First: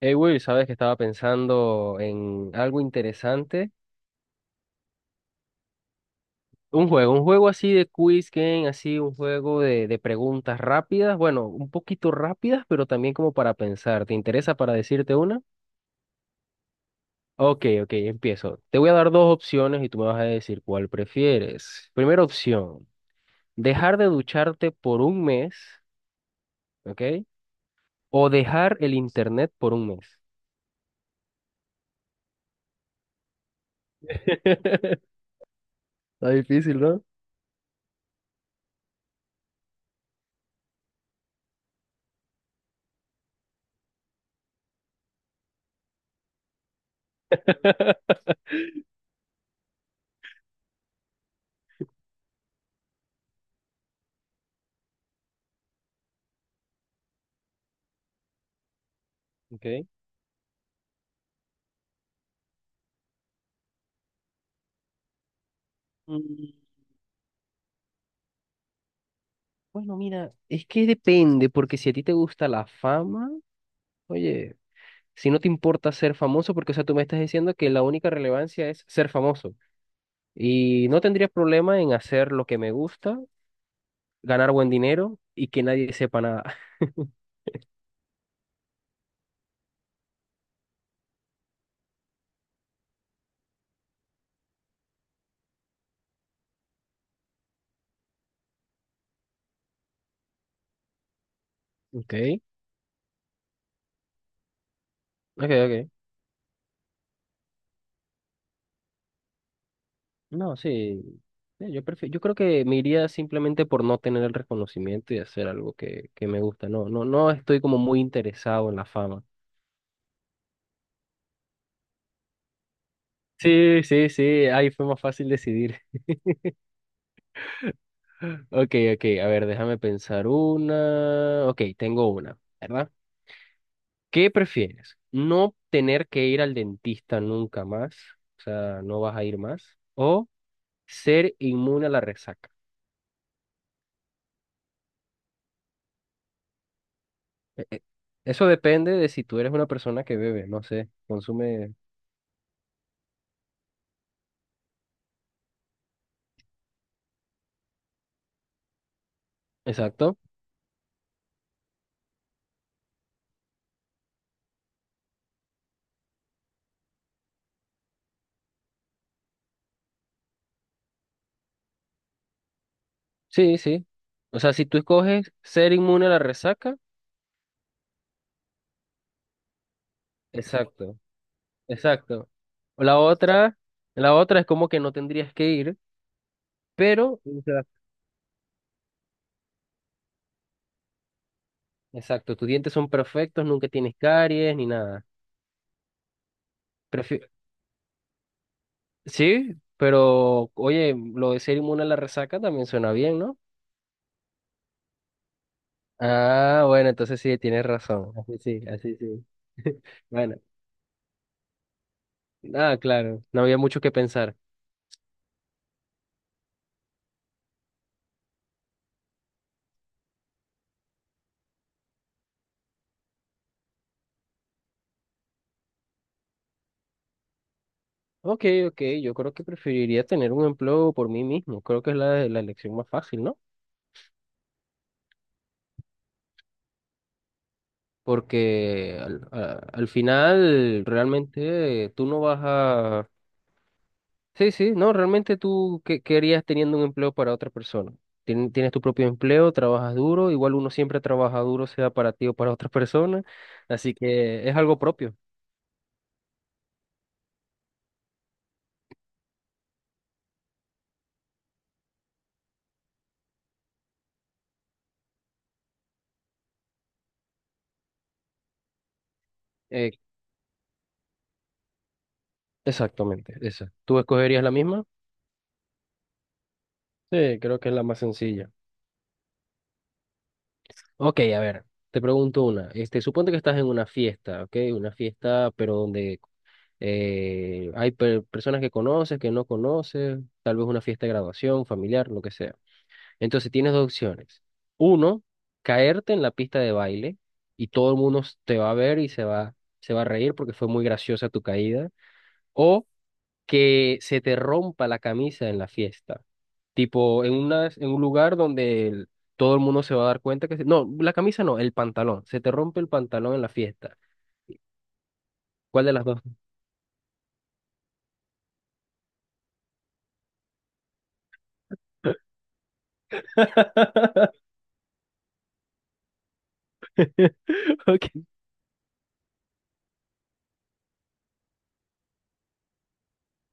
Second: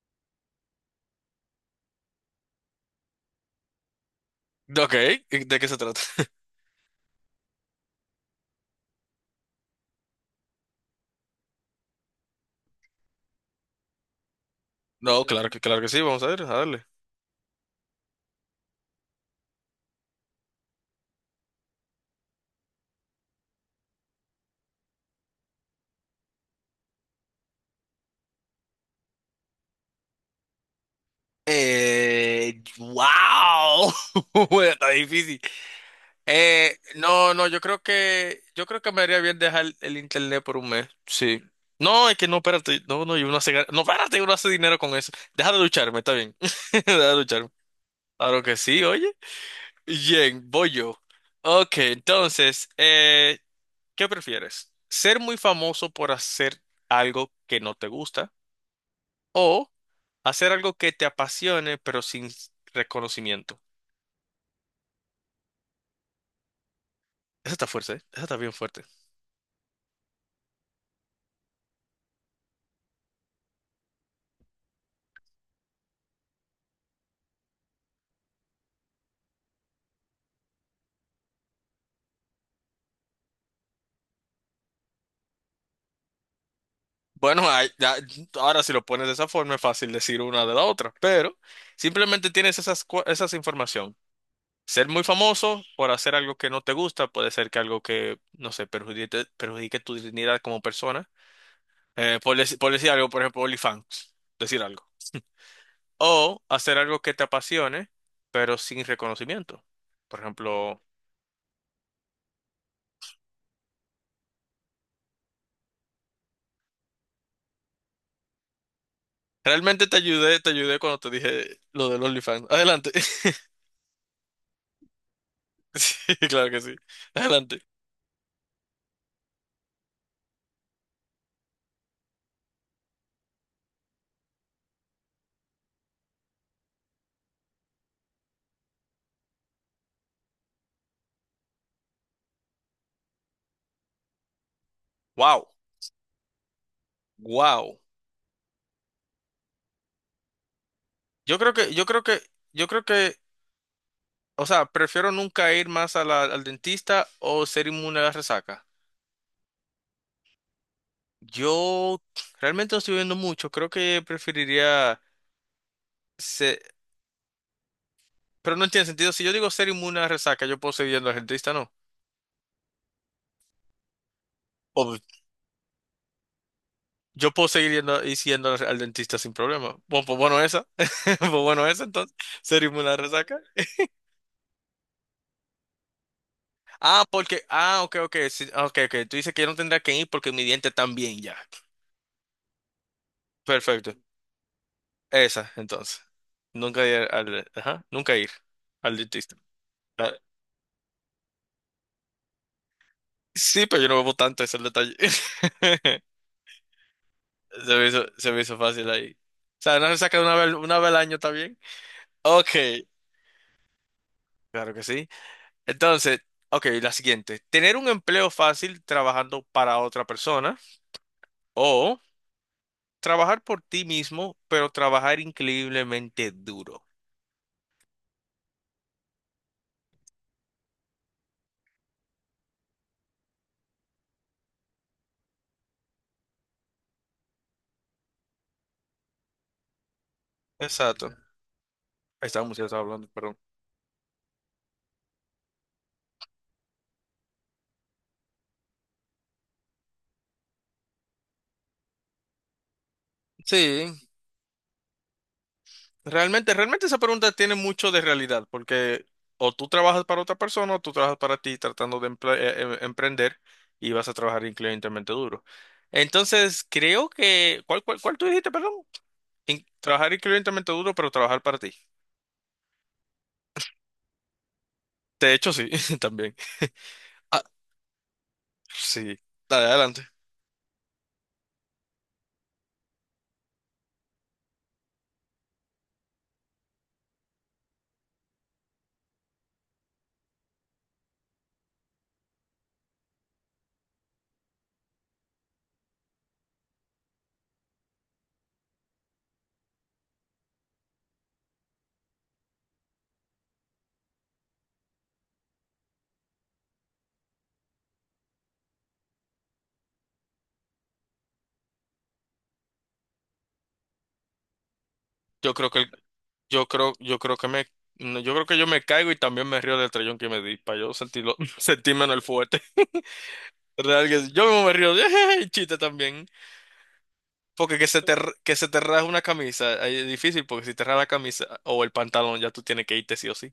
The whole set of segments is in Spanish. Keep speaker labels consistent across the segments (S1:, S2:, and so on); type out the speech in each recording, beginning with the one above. S1: Hey Will, sabes que estaba pensando en algo interesante.
S2: Ok, ¿de qué se trata?
S1: Un juego así de quiz game, así un juego de preguntas rápidas. Bueno, un poquito rápidas, pero también como para pensar. ¿Te interesa para decirte
S2: No,
S1: una?
S2: claro que sí, vamos a ver, a darle.
S1: Ok, ok, empiezo. Te voy a dar dos opciones y tú me vas a decir cuál prefieres. Primera opción, dejar de ducharte por un mes, ¿ok? O dejar el internet por un mes.
S2: Wow, bueno, está difícil.
S1: Está difícil, ¿no?
S2: No, no, yo creo que me haría bien dejar el internet por 1 mes, sí. No, es que no, espérate, no, no, y uno hace, no, espérate, uno hace dinero con eso. Deja de lucharme, está bien, deja de lucharme. Claro que sí, oye. Bien, voy yo. Ok, entonces, ¿qué prefieres? ¿Ser muy famoso por hacer algo que no te gusta? O
S1: Ok.
S2: hacer algo que te apasione, pero sin reconocimiento.
S1: Mm.
S2: Esa está fuerte, ¿eh? Esa está bien fuerte.
S1: Bueno, mira, es que depende, porque si a ti te gusta la fama, oye, si no te importa ser famoso, porque, o sea, tú me estás diciendo que la única relevancia es ser famoso. Y no tendría problema en hacer lo que me gusta, ganar buen dinero y que nadie sepa nada.
S2: Bueno, ay, ahora si lo pones de esa forma es fácil decir una de la otra, pero simplemente tienes esas, esas información. Ser muy famoso por hacer algo que no te gusta, puede ser que algo que, no sé, perjudique, perjudique tu dignidad como persona.
S1: Ok,
S2: Por decir algo, por ejemplo, OnlyFans, decir algo.
S1: ok, ok.
S2: O hacer algo que te apasione, pero sin reconocimiento. Por
S1: No,
S2: ejemplo,
S1: sí. Sí, yo creo que me iría simplemente por no tener el reconocimiento y hacer algo que me gusta. No, no, no estoy como muy interesado en la fama.
S2: realmente te ayudé cuando te dije lo del OnlyFans. Adelante.
S1: Sí, sí, sí, ahí fue más fácil decidir.
S2: Sí, claro que sí. Adelante.
S1: Ok, ok, a ver, déjame pensar una. Ok, tengo una, ¿verdad? ¿Qué prefieres? ¿No tener que ir al dentista nunca más? O sea, no vas a ir más. ¿O ser inmune a la resaca?
S2: Wow,
S1: Eh,
S2: wow.
S1: eh, Eso depende de si tú eres una persona que bebe, no sé,
S2: Yo creo que,
S1: consume.
S2: yo creo que, yo creo que, o sea, prefiero nunca ir más a al dentista o ser inmune a la resaca.
S1: Exacto.
S2: Yo realmente no estoy viendo mucho. Creo que preferiría ser, pero no tiene sentido. Si yo digo ser inmune a la resaca, yo puedo seguir yendo al dentista, ¿no?
S1: Sí, sí. O sea, si tú
S2: O
S1: escoges ser inmune a la resaca,
S2: yo puedo seguir yendo y siendo al dentista sin problema. Bueno, pues bueno esa.
S1: exacto,
S2: Pues bueno esa entonces.
S1: exacto.
S2: Ser
S1: O
S2: inmune a la
S1: la
S2: resaca.
S1: otra, la otra es como que no tendrías que ir,
S2: Ah,
S1: pero
S2: porque, ah, ok, ok, sí, ok, ok. Tú dices que yo no tendría que ir porque mi diente también ya.
S1: exacto, tus dientes son perfectos, nunca
S2: Perfecto.
S1: tienes caries ni nada.
S2: Esa, entonces. Nunca ir
S1: Prefi-
S2: al, ajá, nunca ir al dentista.
S1: sí,
S2: Ah,
S1: pero oye, lo de ser inmune a la resaca también suena bien, ¿no?
S2: sí, pero yo no bebo tanto, ese es el detalle.
S1: Ah, bueno, entonces sí, tienes razón.
S2: Se
S1: Así
S2: me hizo
S1: sí,
S2: fácil
S1: así
S2: ahí. O
S1: sí.
S2: sea, no se saca una
S1: Bueno,
S2: vez, 1 vez al año, ¿está bien? Ok,
S1: ah, claro, no había mucho que pensar.
S2: claro que sí. Entonces, ok, la siguiente. Tener un empleo fácil trabajando para otra persona o trabajar por ti mismo, pero trabajar increíblemente duro.
S1: Ok, ok, yo creo que preferiría tener un empleo por mí mismo. Creo que es la elección más fácil, ¿no? Porque al, al final
S2: Exacto.
S1: realmente tú no
S2: Ahí
S1: vas
S2: estábamos, ya estaba hablando,
S1: a...
S2: perdón.
S1: Sí, sí, no, realmente tú, ¿qué, qué harías teniendo un empleo para otra persona? Tienes tu propio empleo, trabajas duro, igual uno siempre trabaja duro, sea para ti o para otra persona, así
S2: Sí,
S1: que es algo propio.
S2: realmente, realmente esa pregunta tiene mucho de realidad, porque o tú trabajas para otra persona o tú trabajas para ti tratando de emprender y vas a trabajar increíblemente duro. Entonces, creo que, ¿cuál, cuál, cuál tú dijiste, perdón?
S1: Eh,
S2: Trabajar increíblemente duro, pero trabajar para ti.
S1: exactamente, esa. ¿Tú escogerías la misma?
S2: De hecho, sí, también.
S1: Sí,
S2: Ah,
S1: creo que es la más sencilla.
S2: sí, dale, adelante.
S1: Ok, a ver, te pregunto una. Este, suponte que estás en una fiesta, ¿ok? Una fiesta, pero donde hay personas que conoces, que no conoces, tal vez una fiesta de graduación, familiar, lo que sea. Entonces tienes dos opciones. Uno, caerte en la pista de baile y todo el mundo te va a ver y se va a reír porque fue muy graciosa tu caída. O que se te rompa la camisa en la fiesta. Tipo, en una, en un lugar donde todo el mundo se va a dar cuenta que... no, la camisa no, el pantalón. Se te rompe el pantalón en la fiesta.
S2: Yo creo que,
S1: ¿Cuál de las dos?
S2: yo creo que me, no, yo creo que yo me caigo y también me río del trellón que me di, para yo sentirlo, sentirme en el fuerte. Real que yo mismo me río, chiste también. Porque que se
S1: Ok,
S2: te, que se te raje una camisa, ahí es difícil, porque si te raja la camisa o el pantalón, ya tú tienes que irte sí o sí.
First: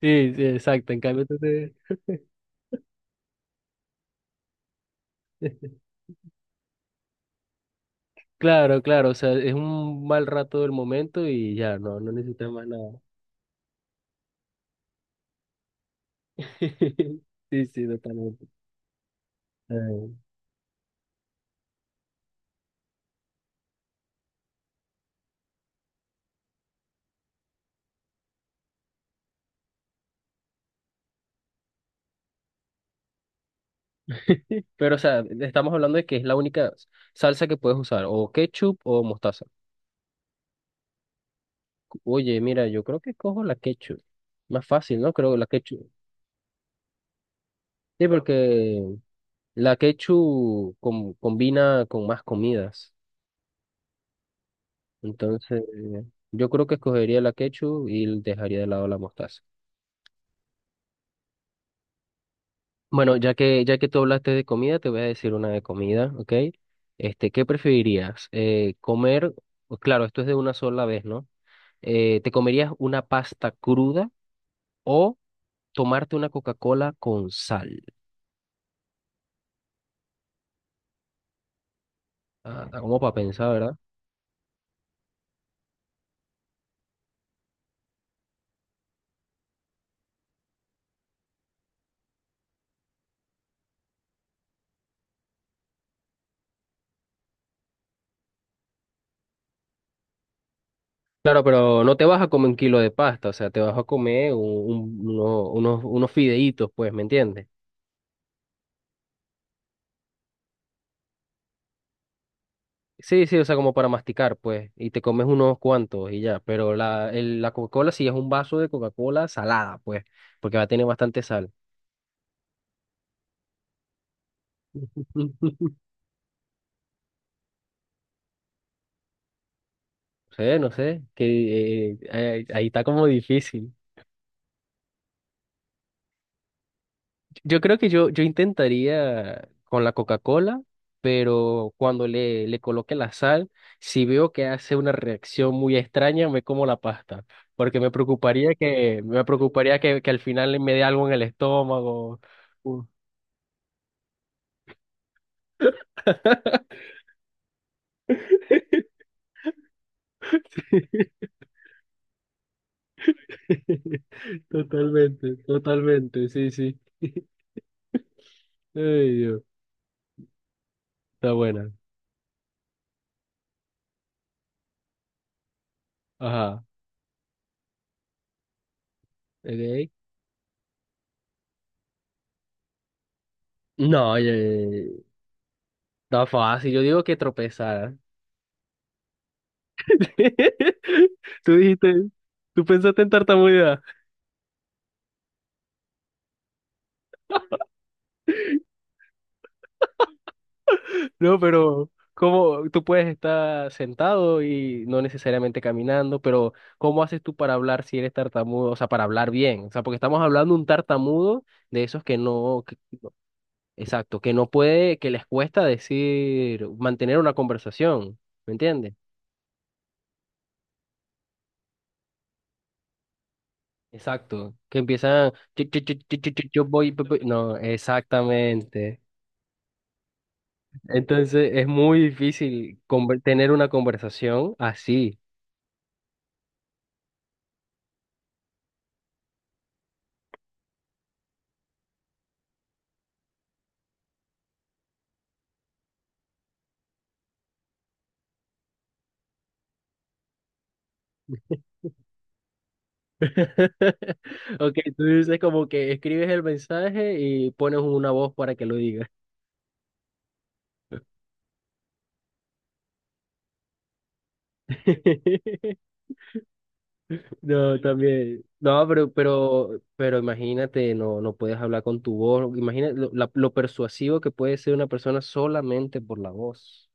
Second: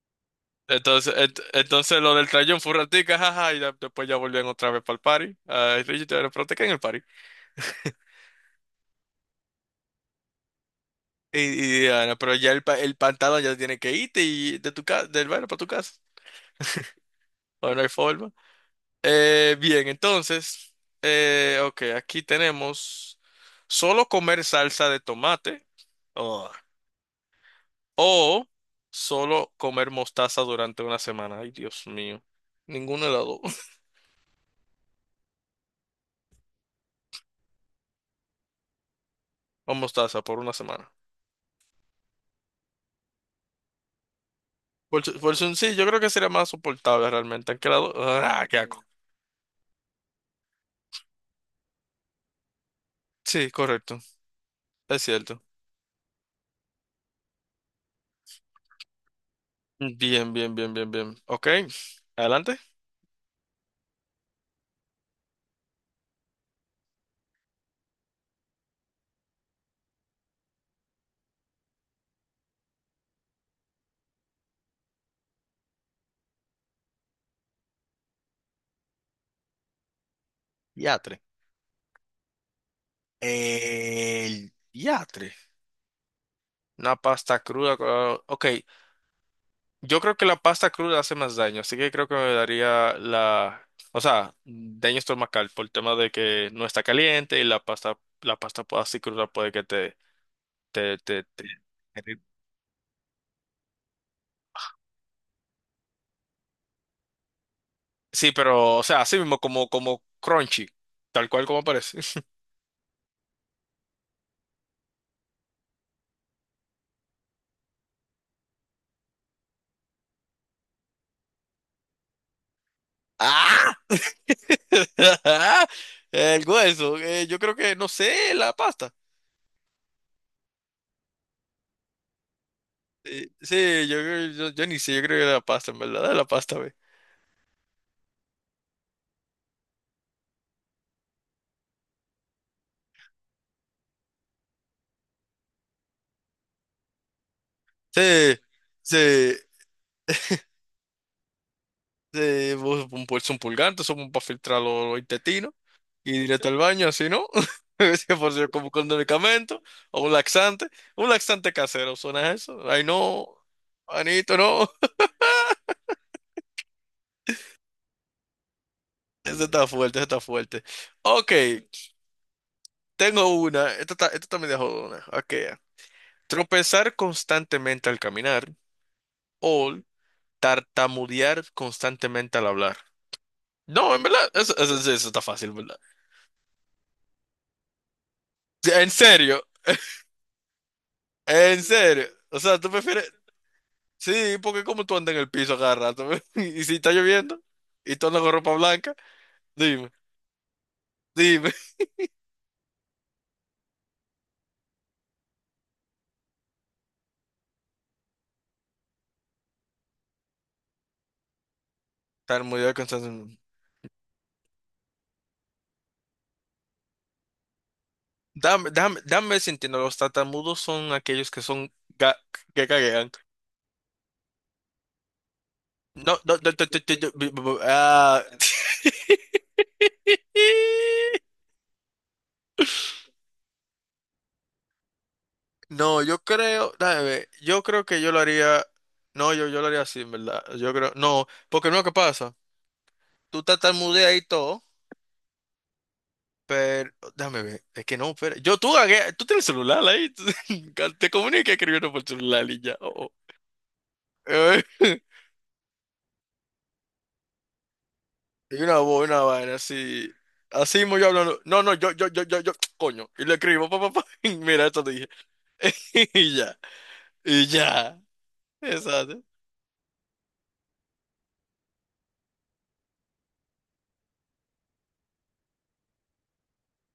S1: sí, sí, exacto. En
S2: Entonces,
S1: cambio, tú te...
S2: entonces lo del trayón fue un ratico, jaja, y después ya volvían otra vez para el party. Ah, Richie te en el party.
S1: Claro, claro, o sea, es un mal rato del momento y ya,
S2: Y
S1: no, no
S2: Diana, pero
S1: necesitas
S2: ya el,
S1: más nada.
S2: el pantalón ya tiene que irte y de tu casa del baile para tu casa.
S1: Sí,
S2: Bueno, no
S1: sí,
S2: hay forma.
S1: totalmente.
S2: Bien,
S1: Eh,
S2: entonces, ok, aquí tenemos solo comer salsa de tomate. Oh, o solo comer mostaza durante 1 semana. Ay, Dios mío. Ninguno de las dos.
S1: pero, o sea, estamos hablando de que es la única salsa que puedes usar, o ketchup o mostaza.
S2: O mostaza por 1 semana.
S1: Oye, mira, yo creo que cojo la ketchup. Más fácil,
S2: Por,
S1: ¿no? Creo la
S2: sí, yo
S1: ketchup.
S2: creo que sería más soportable realmente. Aunque
S1: Sí,
S2: ah, qué
S1: porque
S2: asco.
S1: la ketchup combina con más comidas.
S2: Sí, correcto. Es cierto.
S1: Entonces, yo creo que escogería la ketchup y dejaría de lado la mostaza.
S2: Bien, bien, bien, bien, bien. Ok. Adelante.
S1: Bueno, ya que tú hablaste de comida, te voy a decir una de comida, ¿ok? Este, ¿qué preferirías? Comer, pues claro, esto es de una sola vez, ¿no? ¿Te comerías una pasta cruda o tomarte una Coca-Cola con sal?
S2: Diatre.
S1: Ah, está como para pensar, ¿verdad?
S2: El diatre. Una pasta cruda. Ok. Yo creo que la pasta cruda hace más daño, así que creo que me daría la, o sea, daño estomacal por el tema de que no está caliente y la pasta, la así cruda puede que te, te, te,
S1: Claro,
S2: te-
S1: pero no te vas a comer un kilo de pasta, o sea, te vas a comer unos fideitos, pues, ¿me entiendes?
S2: Sí, pero, o sea, así mismo como, como crunchy, tal cual como parece.
S1: Sí, sí, o sea, como para masticar, pues, y te comes unos cuantos y ya, pero la, la Coca-Cola sí es un vaso de Coca-Cola salada, pues, porque va a tener bastante sal.
S2: ¡Ah! El hueso, yo creo que, no sé, la pasta.
S1: No sé, no sé, que ahí está como
S2: Sí,
S1: difícil.
S2: sí, yo ni sé, yo creo que la pasta, en verdad, la pasta, ve.
S1: Yo creo que yo intentaría con la Coca-Cola, pero cuando le coloque la sal, si veo que hace una reacción muy extraña, me como la pasta, porque
S2: Sí,
S1: me
S2: sí.
S1: preocuparía que al final me dé algo en el estómago. Uh.
S2: Vos un pulso un pulgar, eso para filtrar los intestinos y directo al baño, así no. Ese por si como con medicamento o un laxante casero, ¿suena eso? Ay, no, Anito, no.
S1: Totalmente, totalmente, sí, sí. Ay, Dios,
S2: Ese está fuerte, ese está fuerte. Ok,
S1: está buena.
S2: tengo una, esta está media jodona. Ok,
S1: Ajá.
S2: tropezar constantemente al caminar o
S1: Ok.
S2: tartamudear constantemente al hablar. No, en
S1: No,
S2: verdad,
S1: ya,
S2: eso
S1: ya,
S2: está fácil, ¿verdad?
S1: está fácil. Yo digo que tropezar.
S2: Sí, en serio,
S1: Tú
S2: en
S1: dijiste,
S2: serio. O sea,
S1: tú
S2: tú
S1: pensaste en
S2: prefieres.
S1: tartamudea.
S2: Sí, porque como tú andas en el piso cada rato, y si está lloviendo, y tú andas con ropa blanca, dime,
S1: No,
S2: dime.
S1: pero ¿cómo tú puedes estar sentado y no necesariamente caminando? Pero ¿cómo haces tú para hablar si eres tartamudo? O sea, para hablar bien. O sea, porque estamos hablando de un tartamudo de esos que no...
S2: Tartamudeo constantemente.
S1: Exacto, que no puede, que les cuesta decir, mantener una conversación, ¿me
S2: Dame,
S1: entiendes?
S2: dame, dame sintiendo, los tartamudos son aquellos que son ga- que caguean.
S1: Exacto, que empiezan, "Chi, chi, chi,
S2: No,
S1: chi,
S2: no,
S1: chi,
S2: no,
S1: chi, yo
S2: no, no,
S1: voy,
S2: no,
S1: pe,
S2: no,
S1: pe".
S2: no,
S1: No,
S2: no, ah.
S1: exactamente. Entonces es muy difícil tener una conversación así.
S2: No, yo creo, dame, ver, yo creo que yo lo haría, no, yo lo haría así, en verdad, yo creo, no, porque no, ¿qué pasa? Tú tartamudeas y todo. Pero, déjame ver, es que no, pero, yo tú, tú tienes celular ahí, tú- te comunicas escribiendo por celular y ya. Oh, oh. Eh,
S1: Ok, tú dices como que escribes el mensaje y pones una voz para
S2: y
S1: que lo
S2: una voz,
S1: diga.
S2: una vaina así, así mismo yo hablando, no, no, yo, coño, y le escribo, papá, pa, pa, pa, y mira, esto te dije, y ya, y
S1: No,
S2: ya,
S1: también. No,
S2: exacto,
S1: pero imagínate, no, no puedes hablar con tu voz. Imagínate lo, lo persuasivo que puede ser una persona solamente por la voz.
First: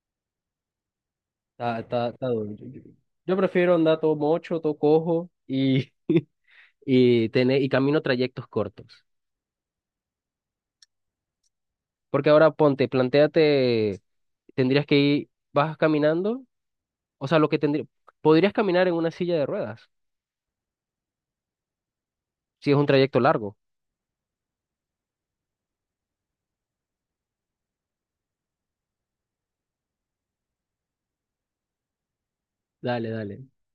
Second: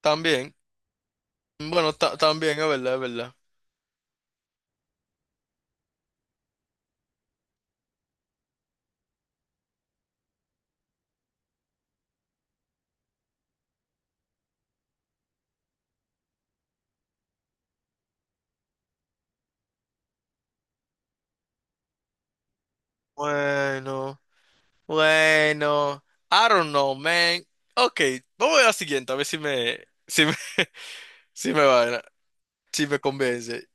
S2: también,
S1: Está,
S2: bueno,
S1: está, está duro.
S2: también, es verdad, es verdad.
S1: Yo prefiero andar todo mocho, todo cojo y, y tener, y camino trayectos cortos. Porque ahora ponte, plantéate, tendrías que ir, vas caminando, o sea, lo que tendría, podrías caminar en una silla de ruedas, si es un trayecto largo.
S2: Bueno, bueno, I don't know, man. Ok, vamos a la siguiente, a ver si me, si me, si me va, si me
S1: Dale, dale.
S2: convence.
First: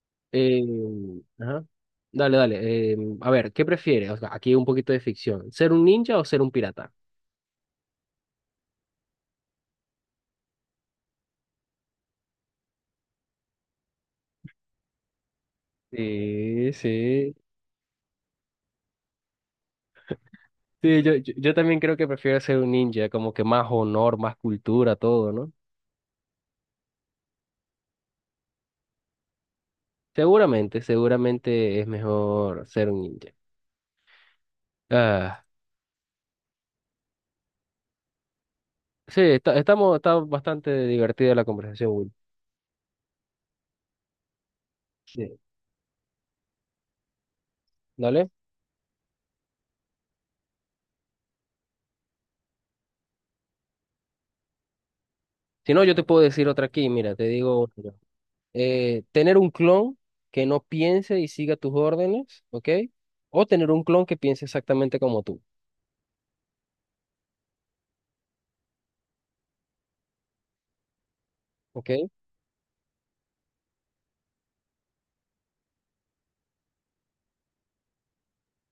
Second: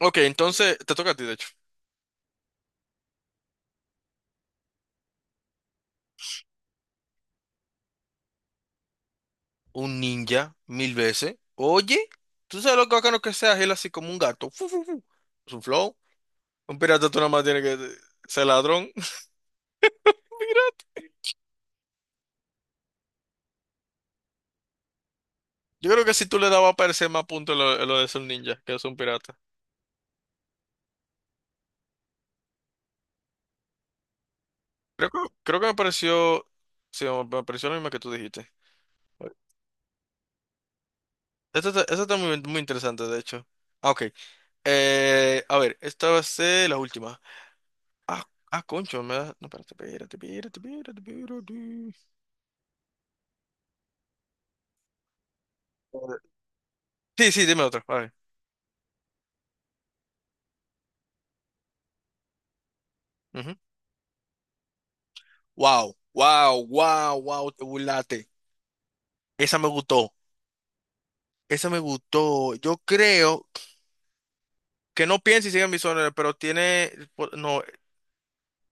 S2: Ok,
S1: Eh,
S2: entonces te toca a ti, de hecho.
S1: ajá. Dale, dale. Eh, a ver, ¿qué prefieres? O sea, aquí un poquito de ficción. ¿Ser un ninja o ser un pirata?
S2: Un ninja, mil veces. Oye, tú sabes lo bacano que sea él así como un gato. Fu, fu, fu. Es un flow.
S1: Sí,
S2: Un pirata tú nada
S1: sí.
S2: más tienes que ser ladrón.
S1: Sí, yo también creo que prefiero ser un ninja, como que más honor, más cultura, todo, ¿no?
S2: Yo creo que si tú le dabas a parecer más puntos lo de ser un ninja que es un pirata.
S1: Seguramente, seguramente es mejor ser un ninja.
S2: Creo que,
S1: Ah,
S2: creo que me pareció. Sí, me pareció lo mismo que tú dijiste.
S1: sí, está, estamos, está bastante divertida la conversación,
S2: Esto
S1: Will.
S2: está muy, muy interesante, de hecho. Ah, ok.
S1: Sí.
S2: A ver, esta va a ser la última. Ah,
S1: Dale.
S2: ah, concho, no, espérate, espérate, espérate, espérate, espérate.
S1: Si no, yo te puedo decir otra aquí, mira, te
S2: Sí, sí, dime
S1: digo.
S2: otro. A ver.
S1: Eh, tener un clon que no piense y siga tus órdenes, ¿ok? O
S2: Ujú.
S1: tener un clon que piense exactamente como tú,
S2: Wow, wow, wow, wow, te burlaste. Esa me gustó. Esa me
S1: ¿ok?
S2: gustó. Yo creo que no piense y siga mis órdenes, pero tiene. Pues, no,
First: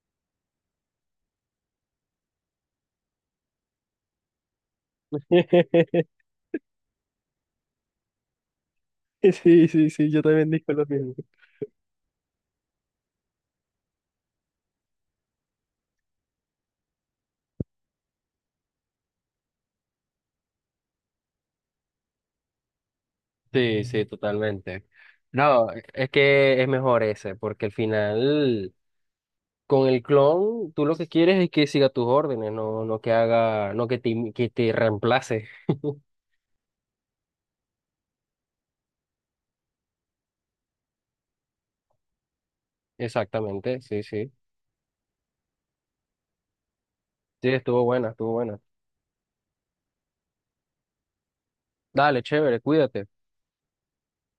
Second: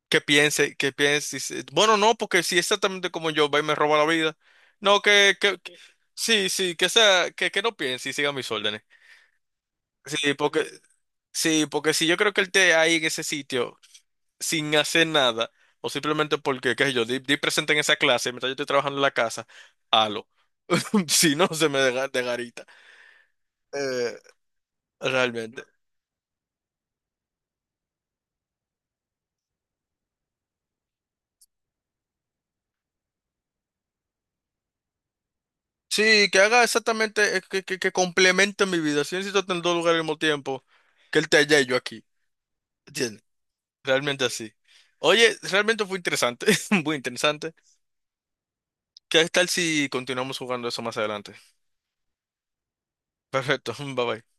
S2: que piense, que piense. Bueno, no, porque si es exactamente como yo va y me roba la vida. No, sí, sí, que sea, que no piense y siga mis órdenes.
S1: Sí, sí, sí, yo
S2: Sí,
S1: también
S2: porque,
S1: digo lo mismo.
S2: sí, porque si yo creo que él esté ahí en ese sitio, sin hacer nada, o simplemente porque, qué sé yo, di, di presente en esa clase mientras yo estoy trabajando en la casa, halo. Si no, se me deja de garita.
S1: Sí, sí,
S2: Eh,
S1: totalmente.
S2: realmente.
S1: No, es que es mejor ese, porque al final con el clon tú lo que quieres es que siga tus órdenes, no, no que haga, no im- que te reemplace.
S2: Sí, que haga exactamente, que complemente mi vida. Si necesito estar en 2 lugares al mismo tiempo, que él esté allá y yo aquí. ¿Entiendes?
S1: Exactamente, sí,
S2: Realmente
S1: sí.
S2: así. Oye, realmente fue interesante, muy
S1: Sí,
S2: interesante.
S1: estuvo buena, estuvo buena.
S2: ¿Qué tal si continuamos jugando eso más adelante?
S1: Dale, chévere, cuídate.
S2: Perfecto, bye bye.